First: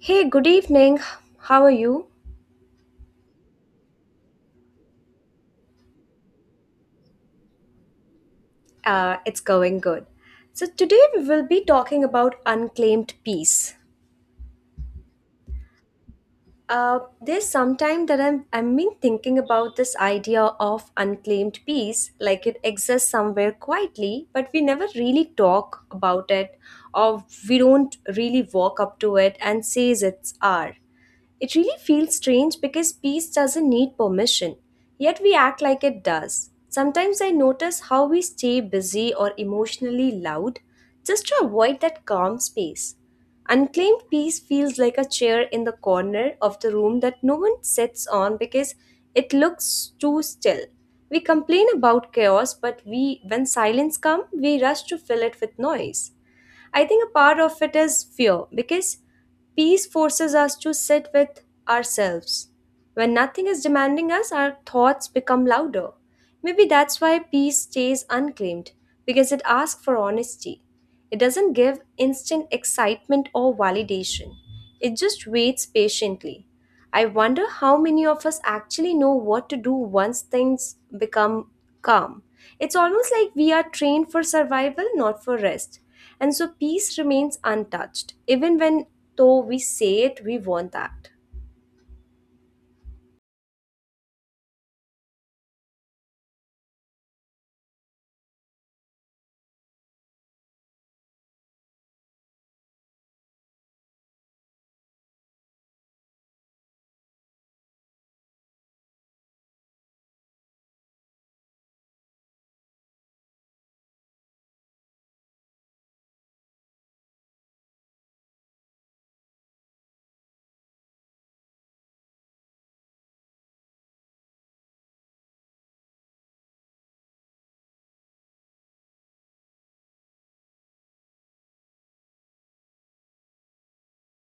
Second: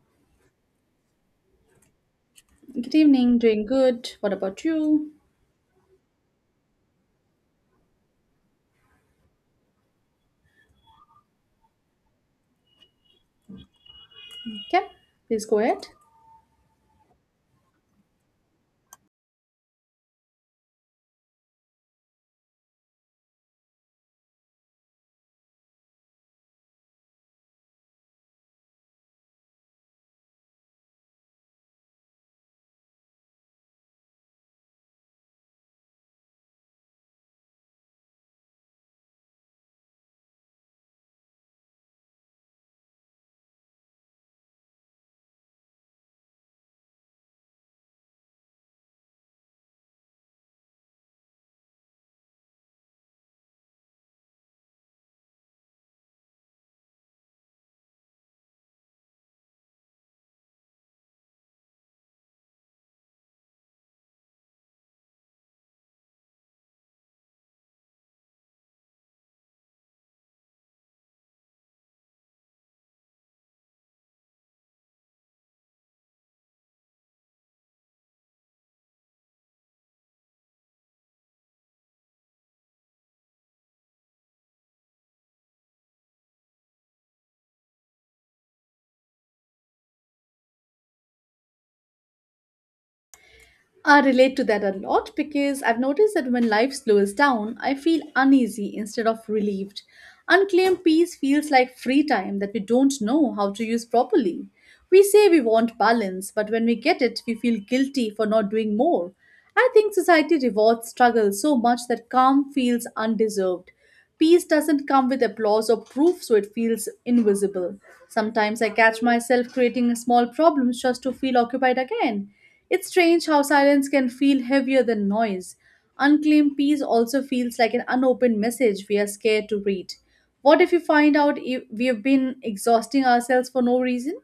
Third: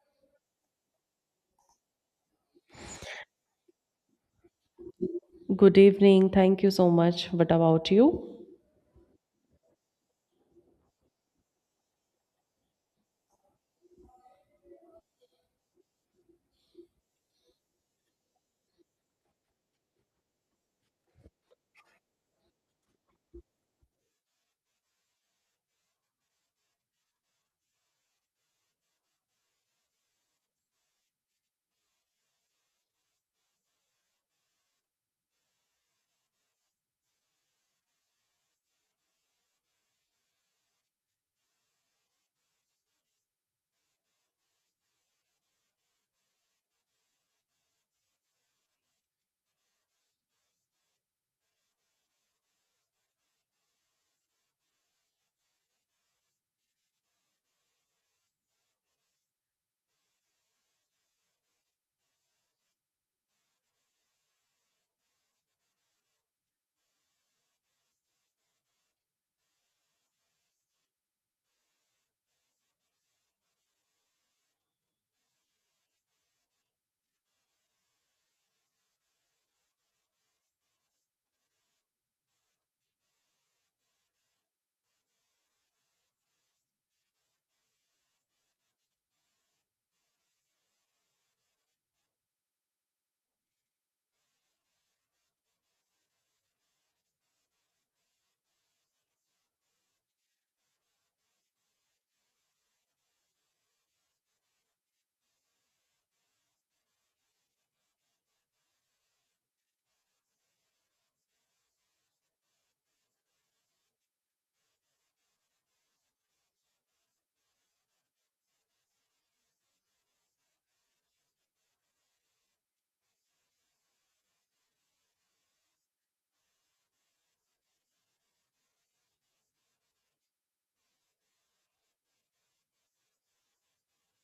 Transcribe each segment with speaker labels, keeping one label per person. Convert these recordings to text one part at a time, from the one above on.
Speaker 1: Hey, good evening. How are you?
Speaker 2: Good evening, doing good. What about you?
Speaker 3: Good evening. Thank you so much. What about you?
Speaker 1: It's going good. So, today we will be talking about unclaimed peace.
Speaker 2: Okay, please go ahead.
Speaker 1: There's some time that I've been thinking about this idea of unclaimed peace, like it exists somewhere quietly, but we never really talk about it, or we don't really walk up to it and says it's our. It really feels strange because peace doesn't need permission, yet we act like it does. Sometimes I notice how we stay busy or emotionally loud just to avoid that calm space. Unclaimed peace feels like a chair in the corner of the room that no one sits on because it looks too still. We complain about chaos, but we when silence comes, we rush to fill it with noise. I think a part of it is fear because peace forces us to sit with ourselves. When nothing is demanding us, our thoughts become louder. Maybe that's why peace stays unclaimed because it asks for honesty. It doesn't give instant excitement or validation, it just waits patiently. I wonder how many of us actually know what to do once things become calm. It's almost like we are trained for survival, not for rest. And so peace remains untouched, even when though we say it, we want that.
Speaker 2: I relate to that a lot because I've noticed that when life slows down, I feel uneasy instead of relieved. Unclaimed peace feels like free time that we don't know how to use properly. We say we want balance, but when we get it, we feel guilty for not doing more. I think society rewards struggle so much that calm feels undeserved. Peace doesn't come with applause or proof, so it feels invisible. Sometimes I catch myself creating small problems just to feel occupied again. It's strange how silence can feel heavier than noise. Unclaimed peace also feels like an unopened message we are scared to read. What if we find out we have been exhausting ourselves for no reason?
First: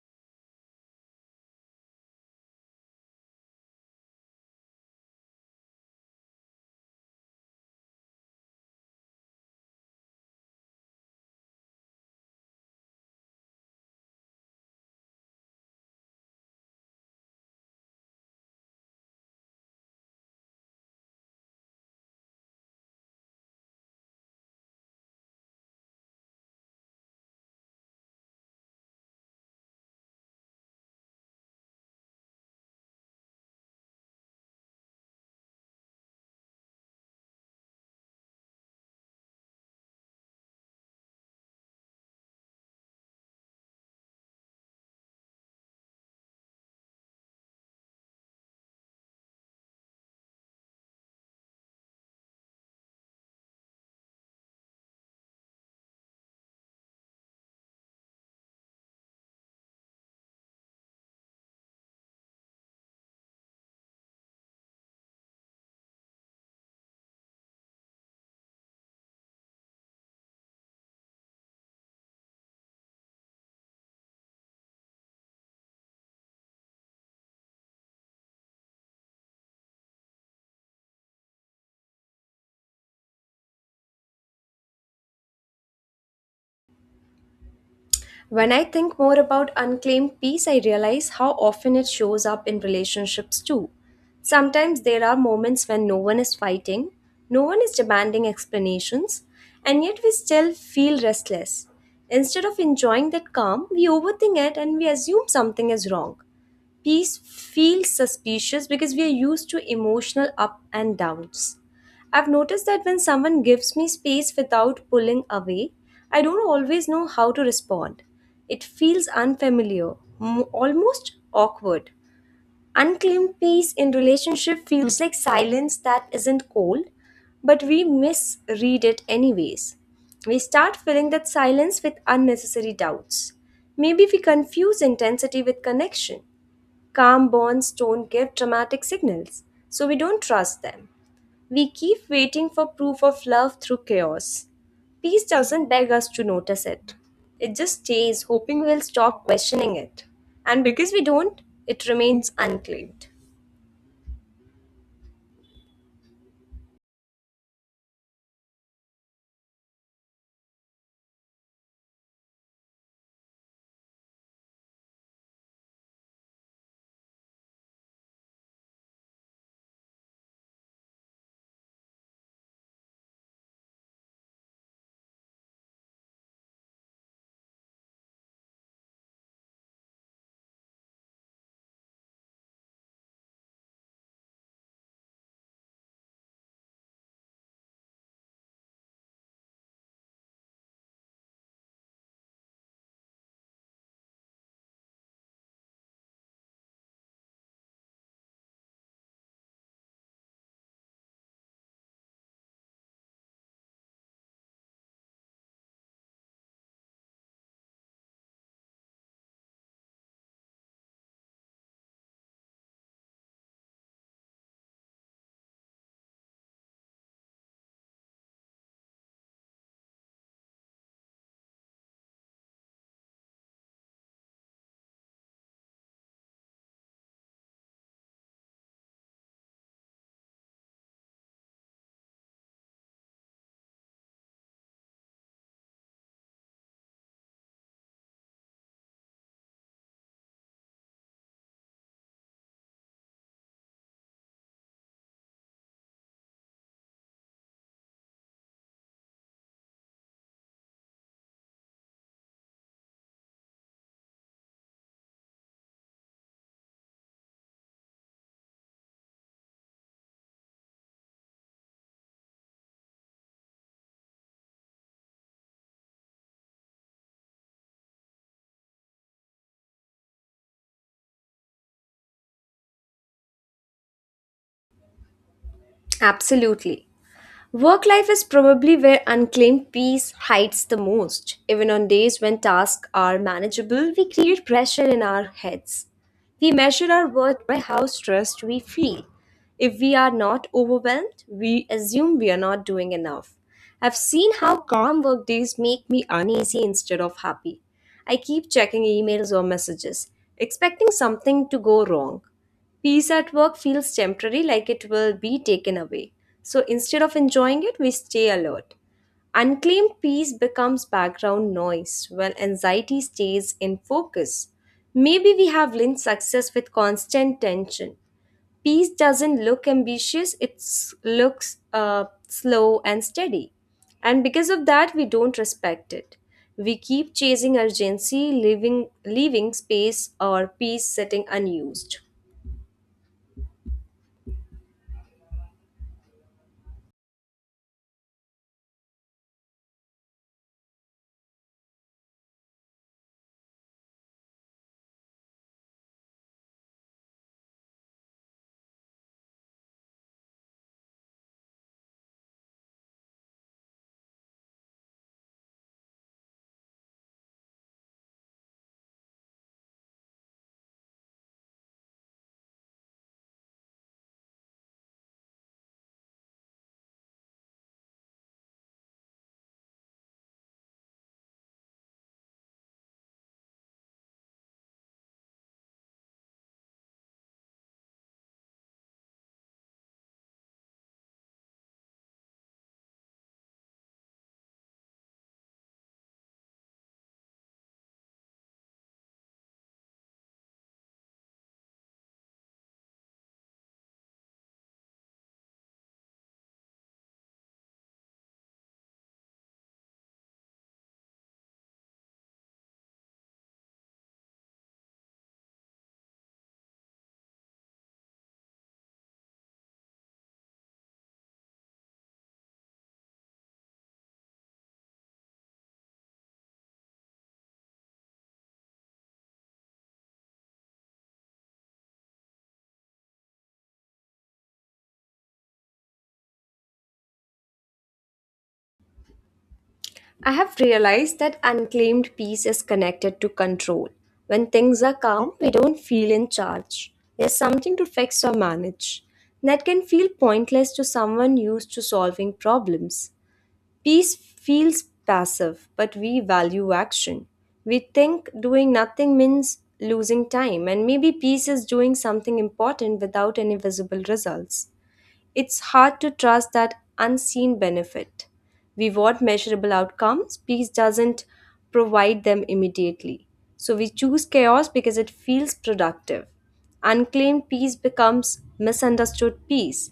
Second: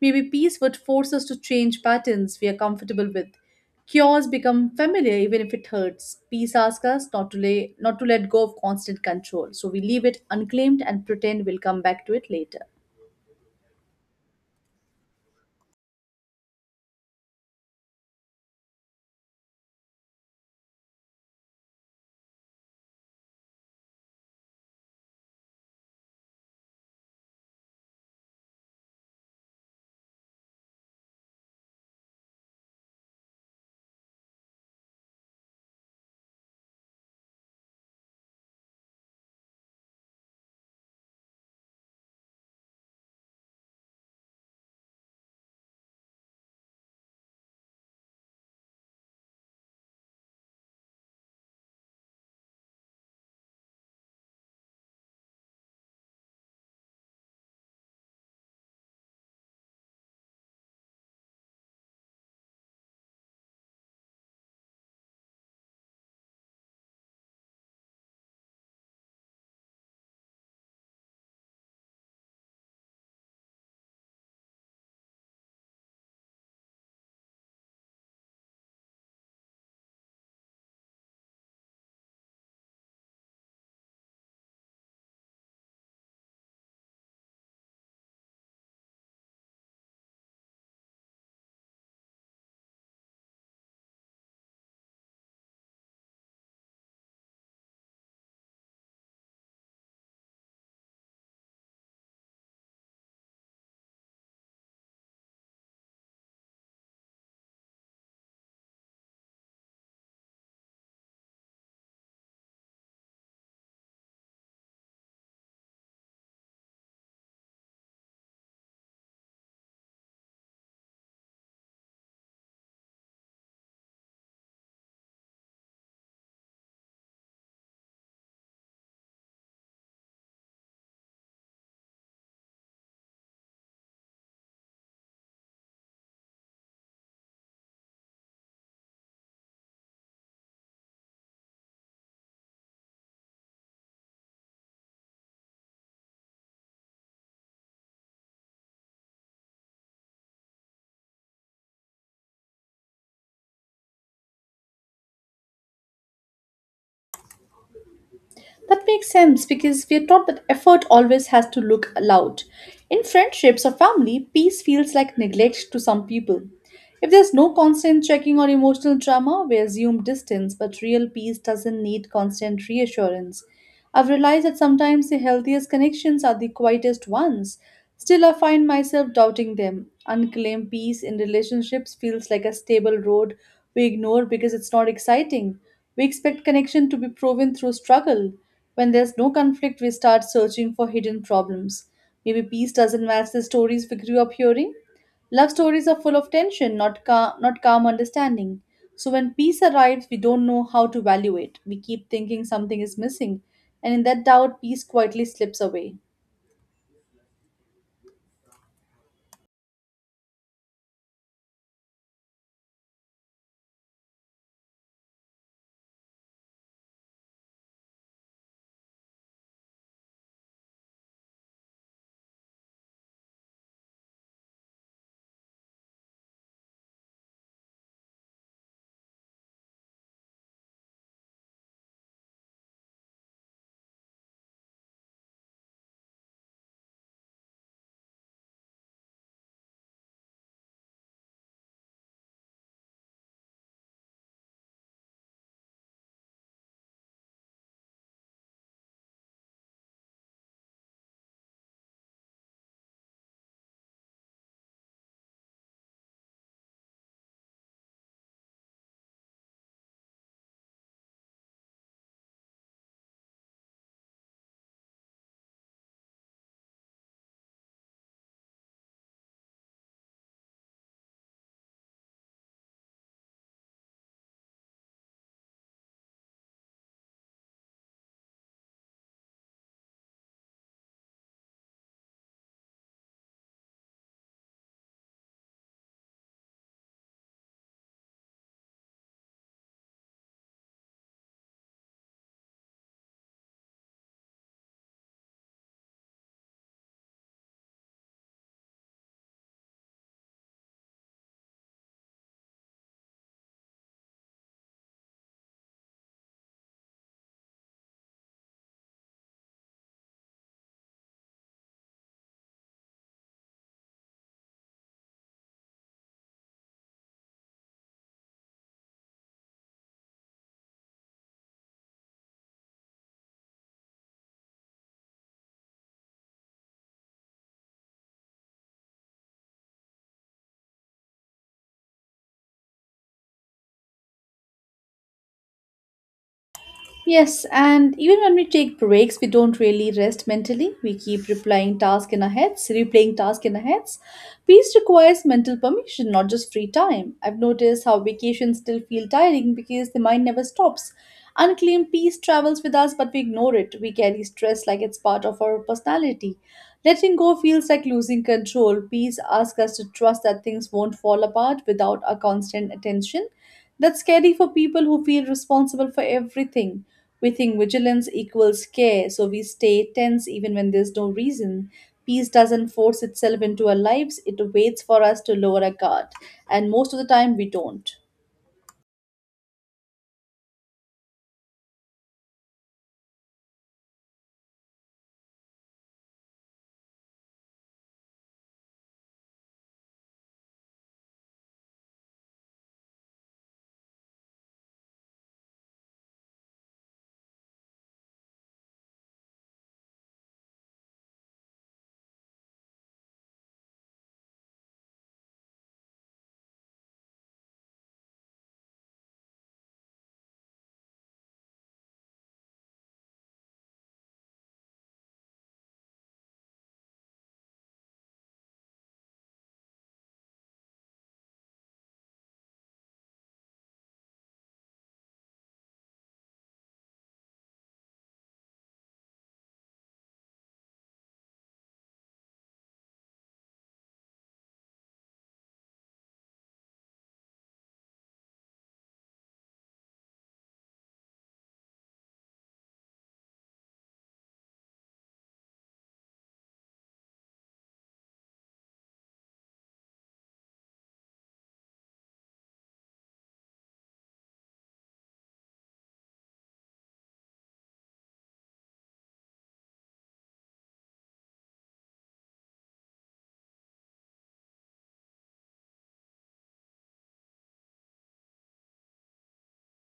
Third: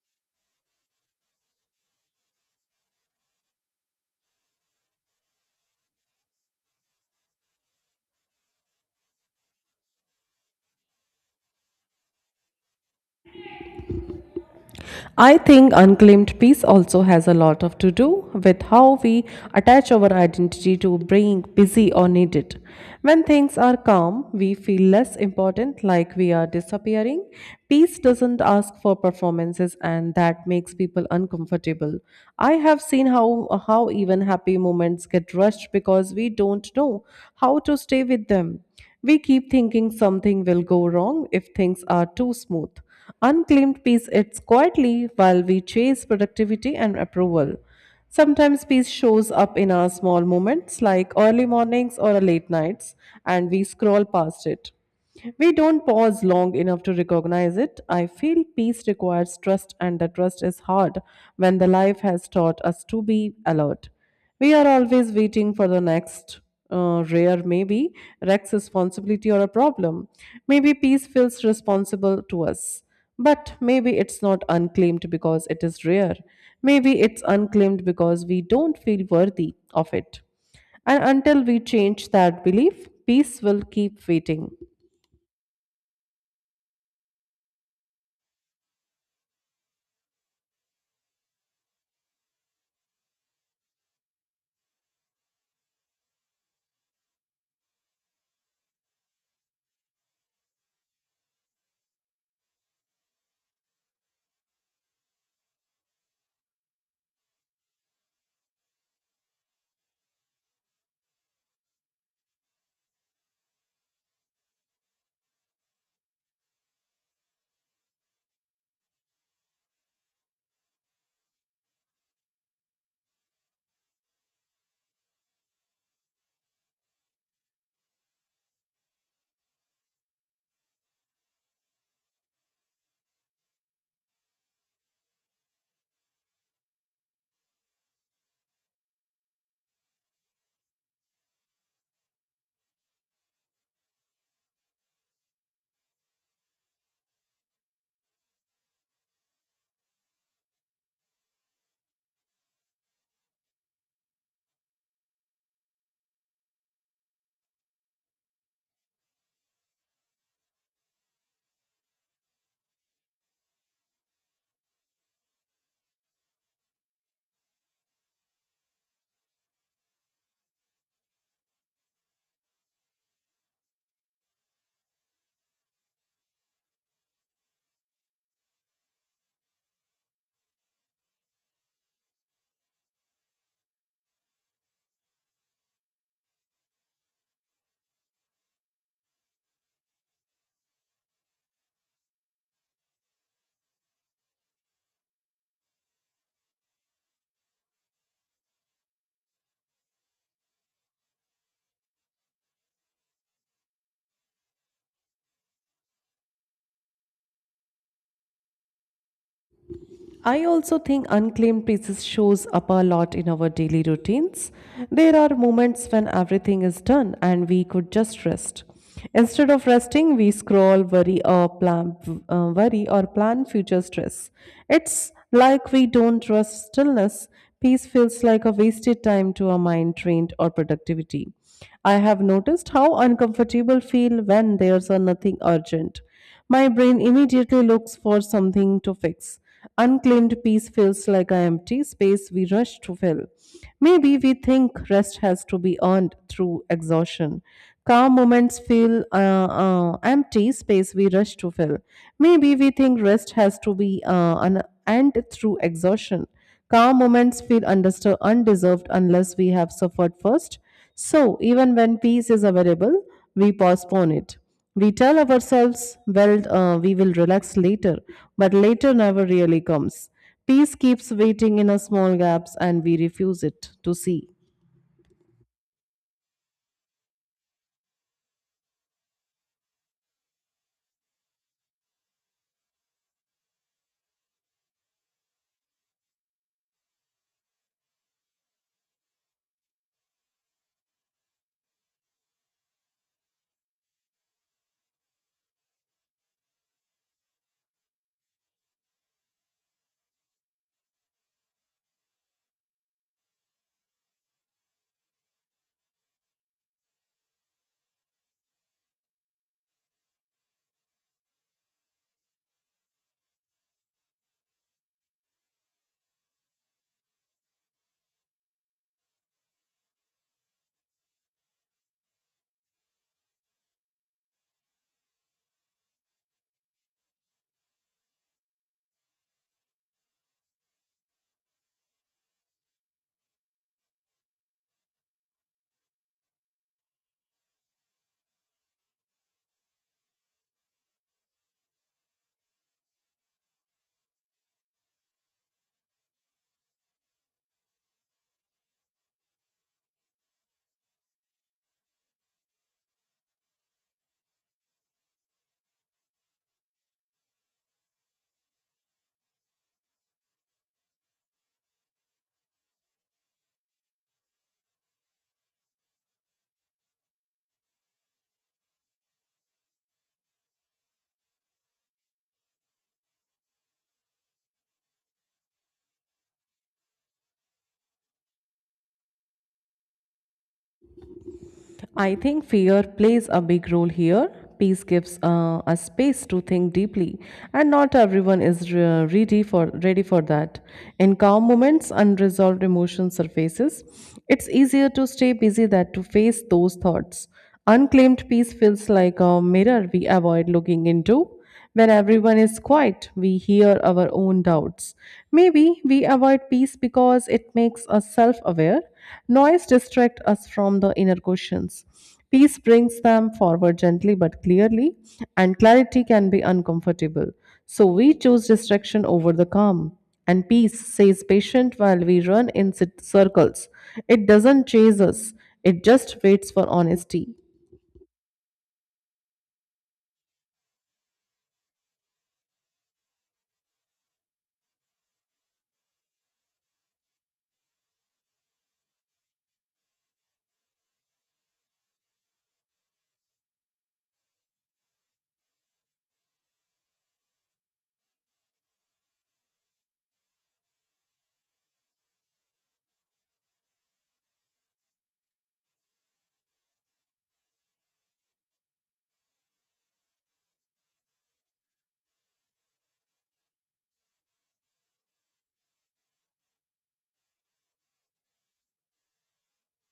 Speaker 2: Maybe peace would force us to change patterns we are comfortable with. Cures become familiar even if it hurts. Peace asks us not to lay, not to let go of constant control, so we leave it unclaimed and pretend we'll come back to it later.
Speaker 3: I think unclaimed peace also has a lot of to do with how we attach our identity to being busy or needed. When things are calm, we feel less important, like we are disappearing. Peace doesn't ask for performances, and that makes people uncomfortable. I have seen how even happy moments get rushed because we don't know how to stay with them. We keep thinking something will go wrong if things are too smooth. Unclaimed peace eats quietly while we chase productivity and approval. Sometimes peace shows up in our small moments like early mornings or late nights, and we scroll past it. We don't pause long enough to recognize it. I feel peace requires trust, and the trust is hard when the life has taught us to be alert. We are always waiting for the next rare maybe, Rex responsibility or a problem. Maybe peace feels responsible to us. But maybe it's not unclaimed because it is rare. Maybe it's unclaimed because we don't feel worthy of it. And until we change that belief, peace will keep waiting.
Speaker 1: When I think more about unclaimed peace, I realize how often it shows up in relationships too. Sometimes there are moments when no one is fighting, no one is demanding explanations, and yet we still feel restless. Instead of enjoying that calm, we overthink it and we assume something is wrong. Peace feels suspicious because we are used to emotional up and downs. I've noticed that when someone gives me space without pulling away, I don't always know how to respond. It feels unfamiliar, almost awkward. Unclaimed peace in relationship feels like silence that isn't cold, but we misread it anyways. We start filling that silence with unnecessary doubts. Maybe we confuse intensity with connection. Calm bonds don't give dramatic signals, so we don't trust them. We keep waiting for proof of love through chaos. Peace doesn't beg us to notice it, it just stays, hoping we'll stop questioning it. And because we don't, it remains unclaimed.
Speaker 2: That makes sense because we are taught that effort always has to look loud. In friendships or family, peace feels like neglect to some people. If there's no constant checking or emotional drama, we assume distance, but real peace doesn't need constant reassurance. I've realized that sometimes the healthiest connections are the quietest ones. Still, I find myself doubting them. Unclaimed peace in relationships feels like a stable road we ignore because it's not exciting. We expect connection to be proven through struggle. When there's no conflict, we start searching for hidden problems. Maybe peace doesn't match the stories we grew up hearing. Love stories are full of tension, not calm understanding. So when peace arrives, we don't know how to value it. We keep thinking something is missing, and in that doubt, peace quietly slips away.
Speaker 3: I also think unclaimed pieces shows up a lot in our daily routines. There are moments when everything is done and we could just rest. Instead of resting, we scroll, worry or plan future stress. It's like we don't trust stillness. Peace feels like a wasted time to a mind trained or productivity. I have noticed how uncomfortable feel when there's a nothing urgent. My brain immediately looks for something to fix. Unclaimed peace feels like an empty space we rush to fill. Maybe we think rest has to be earned through exhaustion. Calm moments feel empty space we rush to fill. Maybe we think rest has to be an end through exhaustion. Calm moments feel understood undeserved unless we have suffered first. So even when peace is available, we postpone it. We tell ourselves, well, we will relax later, but later never really comes. Peace keeps waiting in a small gaps and we refuse it to see.
Speaker 1: Absolutely. Work life is probably where unclaimed peace hides the most. Even on days when tasks are manageable, we create pressure in our heads. We measure our worth by how stressed we feel. If we are not overwhelmed, we assume we are not doing enough. I've seen how calm work days make me uneasy instead of happy. I keep checking emails or messages, expecting something to go wrong. Peace at work feels temporary, like it will be taken away. So instead of enjoying it, we stay alert. Unclaimed peace becomes background noise while anxiety stays in focus. Maybe we have linked success with constant tension. Peace doesn't look ambitious, it looks slow and steady. And because of that, we don't respect it. We keep chasing urgency, leaving space or peace sitting unused.
Speaker 2: Yes, and even when we take breaks, we don't really rest mentally. We keep replying task in our heads, replaying task in our heads. Peace requires mental permission, not just free time. I've noticed how vacations still feel tiring because the mind never stops. Unclaimed peace travels with us, but we ignore it. We carry stress like it's part of our personality. Letting go feels like losing control. Peace asks us to trust that things won't fall apart without our constant attention. That's scary for people who feel responsible for everything. We think vigilance equals care, so we stay tense even when there's no reason. Peace doesn't force itself into our lives, it waits for us to lower our guard, and most of the time we don't.
Speaker 3: I think fear plays a big role here. Peace gives us space to think deeply, and not everyone is ready for that. In calm moments, unresolved emotion surfaces. It's easier to stay busy than to face those thoughts. Unclaimed peace feels like a mirror we avoid looking into. When everyone is quiet, we hear our own doubts. Maybe we avoid peace because it makes us self aware. Noise distracts us from the inner questions. Peace brings them forward gently but clearly, and clarity can be uncomfortable. So we choose distraction over the calm. And peace stays patient while we run in circles. It doesn't chase us, it just waits for honesty.
Speaker 1: I have realized that unclaimed peace is connected to control. When things are calm, we don't feel in charge. There's something to fix or manage. That can feel pointless to someone used to solving problems. Peace feels passive, but we value action. We think doing nothing means losing time, and maybe peace is doing something important without any visible results. It's hard to trust that unseen benefit. We want measurable outcomes, peace doesn't provide them immediately. So we choose chaos because it feels productive. Unclaimed peace becomes misunderstood peace.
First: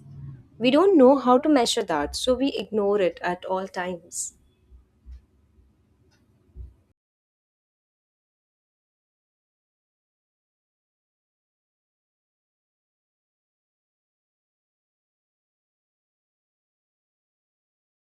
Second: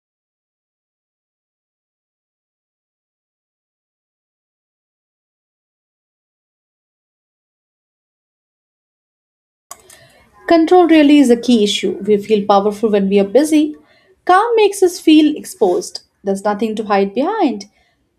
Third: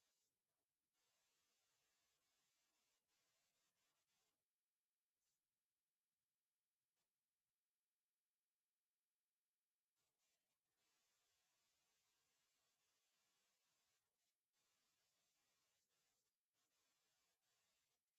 Speaker 1: We don't know how to measure that, so we ignore it at all times.
Speaker 2: Control really is a key issue. We feel powerful when we are busy. Calm makes us feel exposed. There's nothing to hide behind.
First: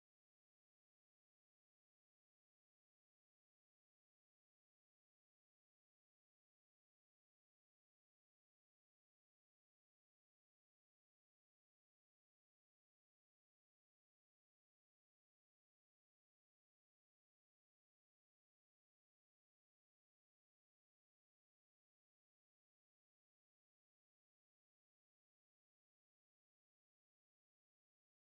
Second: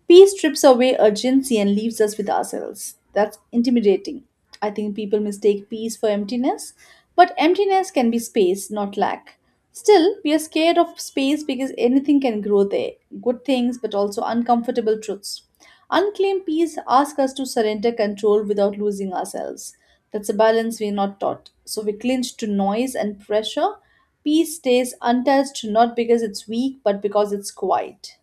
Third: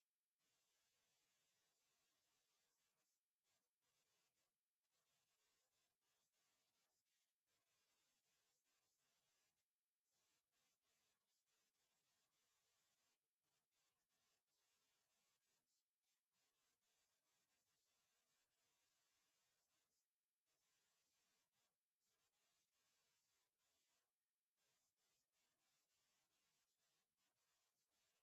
Speaker 2: Peace strips away urgency and leaves us with ourselves. That's intimidating. I think people mistake peace for emptiness, but emptiness can be space, not lack. Still, we are scared of space because anything can grow there, good things, but also uncomfortable truths. Unclaimed peace asks us to surrender control without losing ourselves. That's a balance we're not taught. So we clinch to noise and pressure. Peace stays untouched not because it's weak, but because it's quiet.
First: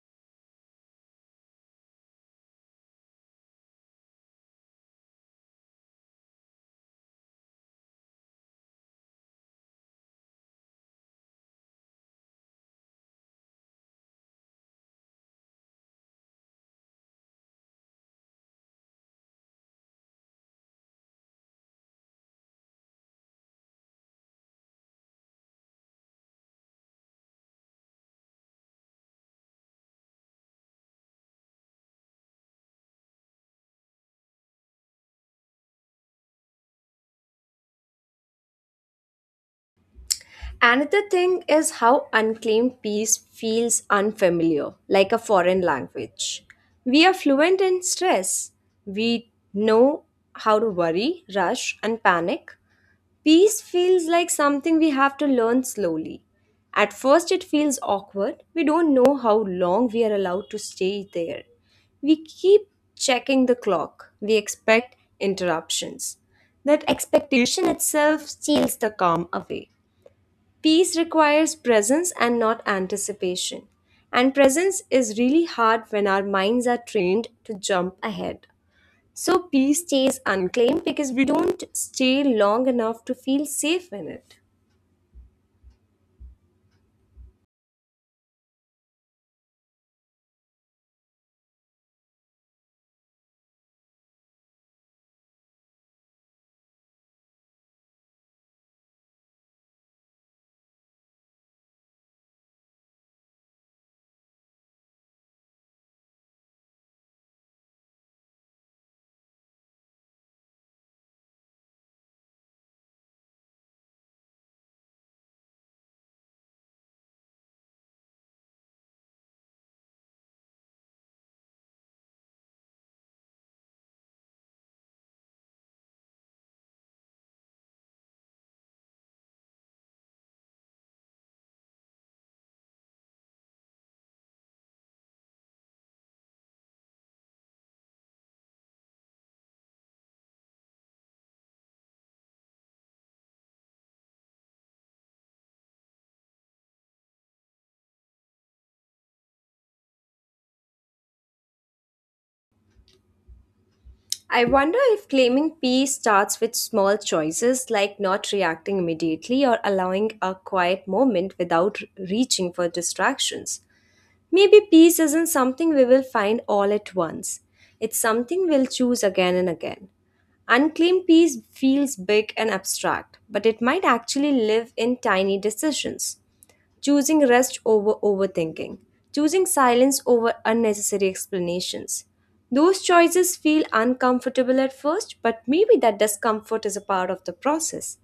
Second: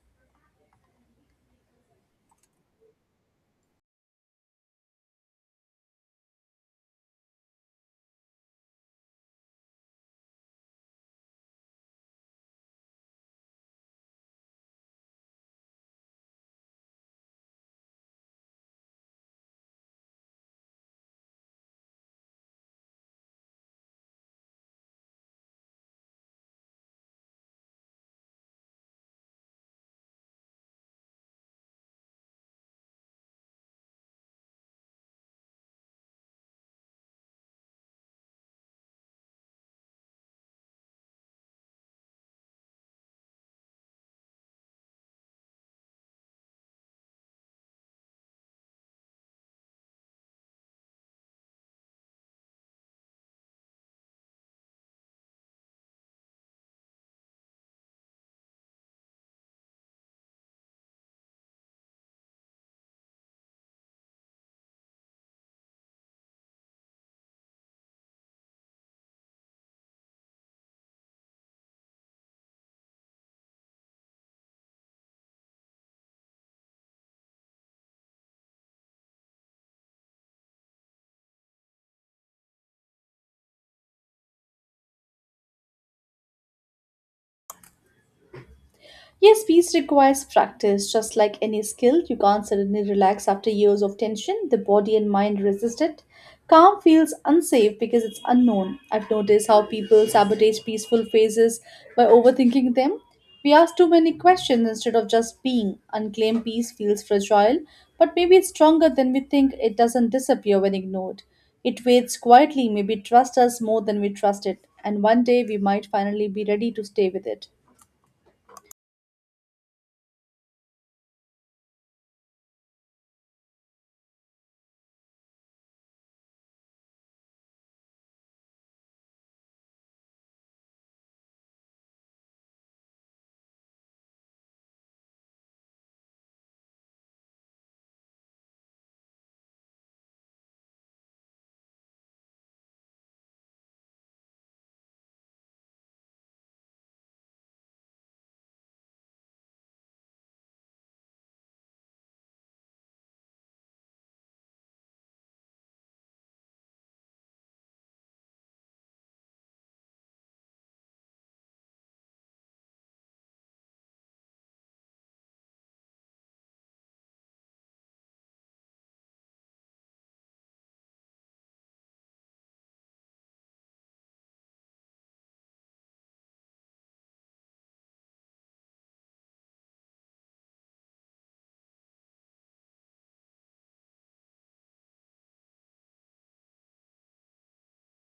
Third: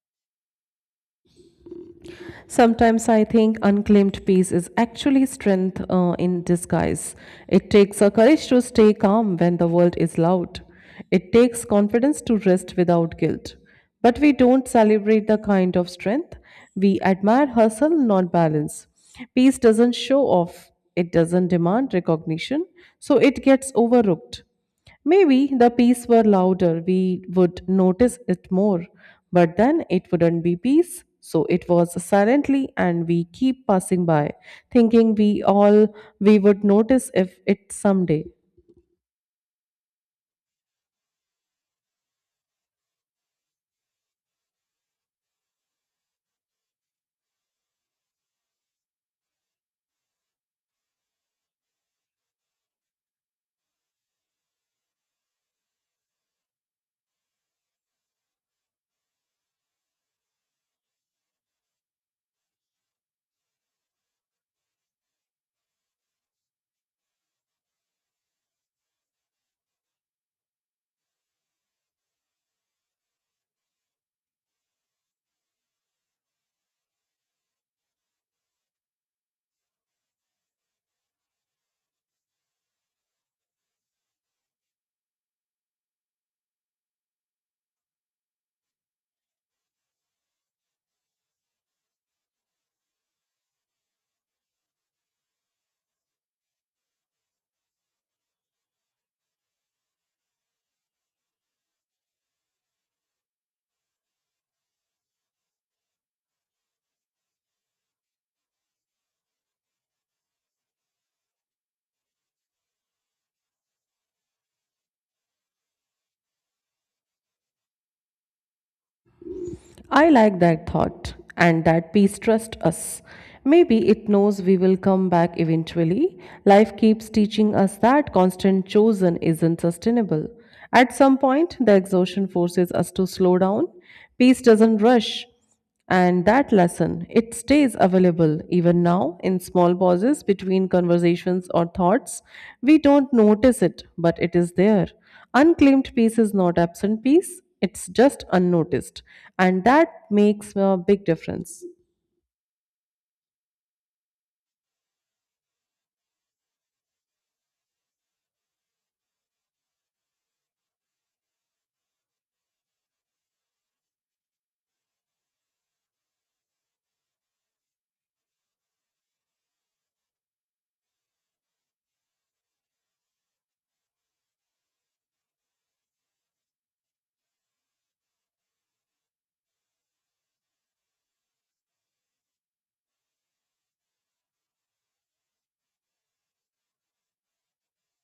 Speaker 3: Sometimes I think unclaimed peace is actually strength in disguise. It takes a courage to stay calm when the world is loud. It takes confidence to rest without guilt. But we don't celebrate the kind of strength. We admire hustle, not balance. Peace doesn't show off, it doesn't demand recognition, so it gets overlooked. Maybe the peas were louder, we would notice it more, but then it wouldn't be peace. So it was silently, and we keep passing by, thinking we all we would notice if it someday.
Speaker 1: Another thing is how unclaimed peace feels unfamiliar, like a foreign language. We are fluent in stress. We know how to worry, rush, and panic. Peace feels like something we have to learn slowly. At first, it feels awkward. We don't know how long we are allowed to stay there. We keep checking the clock. We expect interruptions. That expectation itself steals the calm away. Peace requires presence and not anticipation. And presence is really hard when our minds are trained to jump ahead. So peace stays unclaimed because we don't stay long enough to feel safe in it.
Speaker 2: Yes, peace requires practice. Just like any skill, you can't suddenly relax after years of tension. The body and mind resist it. Calm feels unsafe because it's unknown. I've noticed how people sabotage peaceful phases by overthinking them. We ask too many questions instead of just being. Unclaimed peace feels fragile, but maybe it's stronger than we think. It doesn't disappear when ignored. It waits quietly, maybe trust us more than we trust it, and one day we might finally be ready to stay with it.
Speaker 3: I like that thought, and that peace trusts us. Maybe it knows we will come back eventually. Life keeps teaching us that constant chosen isn't sustainable. At some point, the exhaustion forces us to slow down. Peace doesn't rush. And that lesson, it stays available even now in small pauses between conversations or thoughts. We don't notice it, but it is there. Unclaimed peace is not absent peace, it's just unnoticed. And that makes a big difference.
Speaker 1: I wonder if claiming peace starts with small choices like not reacting immediately or allowing a quiet moment without reaching for distractions. Maybe peace isn't something we will find all at once. It's something we'll choose again and again. Unclaimed peace feels big and abstract, but it might actually live in tiny decisions. Choosing rest over overthinking, choosing silence over unnecessary explanations. Those choices feel uncomfortable at first, but maybe that discomfort is a part of the process.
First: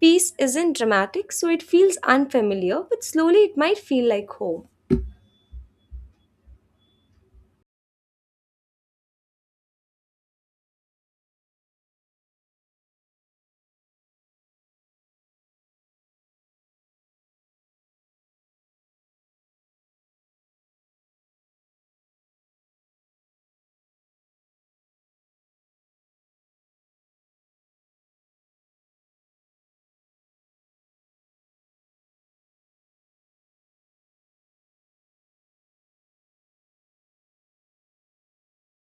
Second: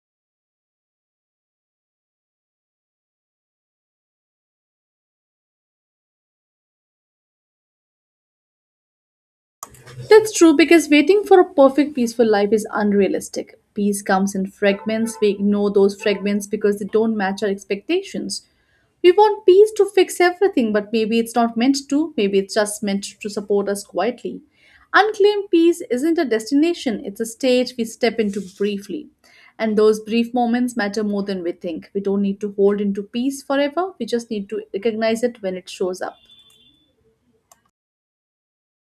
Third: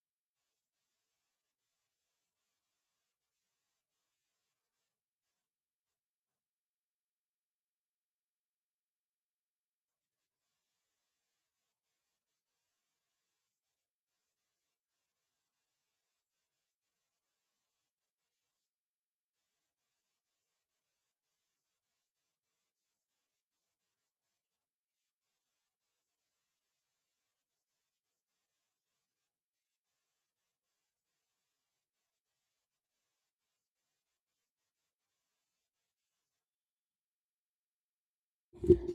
Speaker 1: Peace isn't dramatic, so it feels unfamiliar, but slowly it might feel like home.
Speaker 2: That's true because waiting for a perfect peaceful life is unrealistic. Peace comes in fragments. We ignore those fragments because they don't match our expectations. We want peace to fix everything, but maybe it's not meant to. Maybe it's just meant to support us quietly. Unclaimed peace isn't a destination, it's a state we step into briefly. And those brief moments matter more than we think. We don't need to hold into peace forever, we just need to recognize it when it shows up.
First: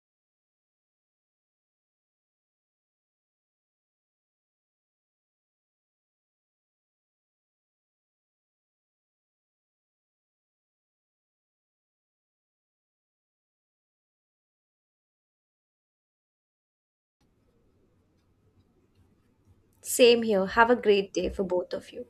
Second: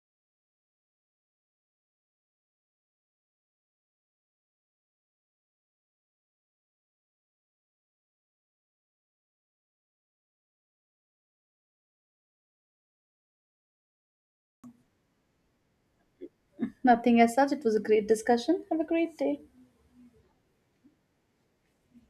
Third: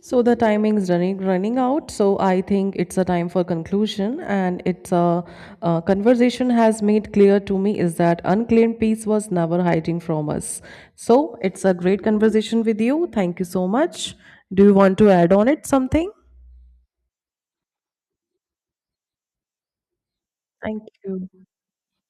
Speaker 3: So the timing is running out. So I think it's a time for conclusion, and it's a conversation has made clear to me is that unclaimed peace was never hiding from us. So it's a great conversation with you. Thank you so much. Do you want to add on it something?
Speaker 2: Nothing as such. It was a great discussion. Have a great day.
Speaker 1: Same here. Have a
Speaker 3: Thank
Speaker 1: great
Speaker 3: you.
Speaker 1: day for both of you.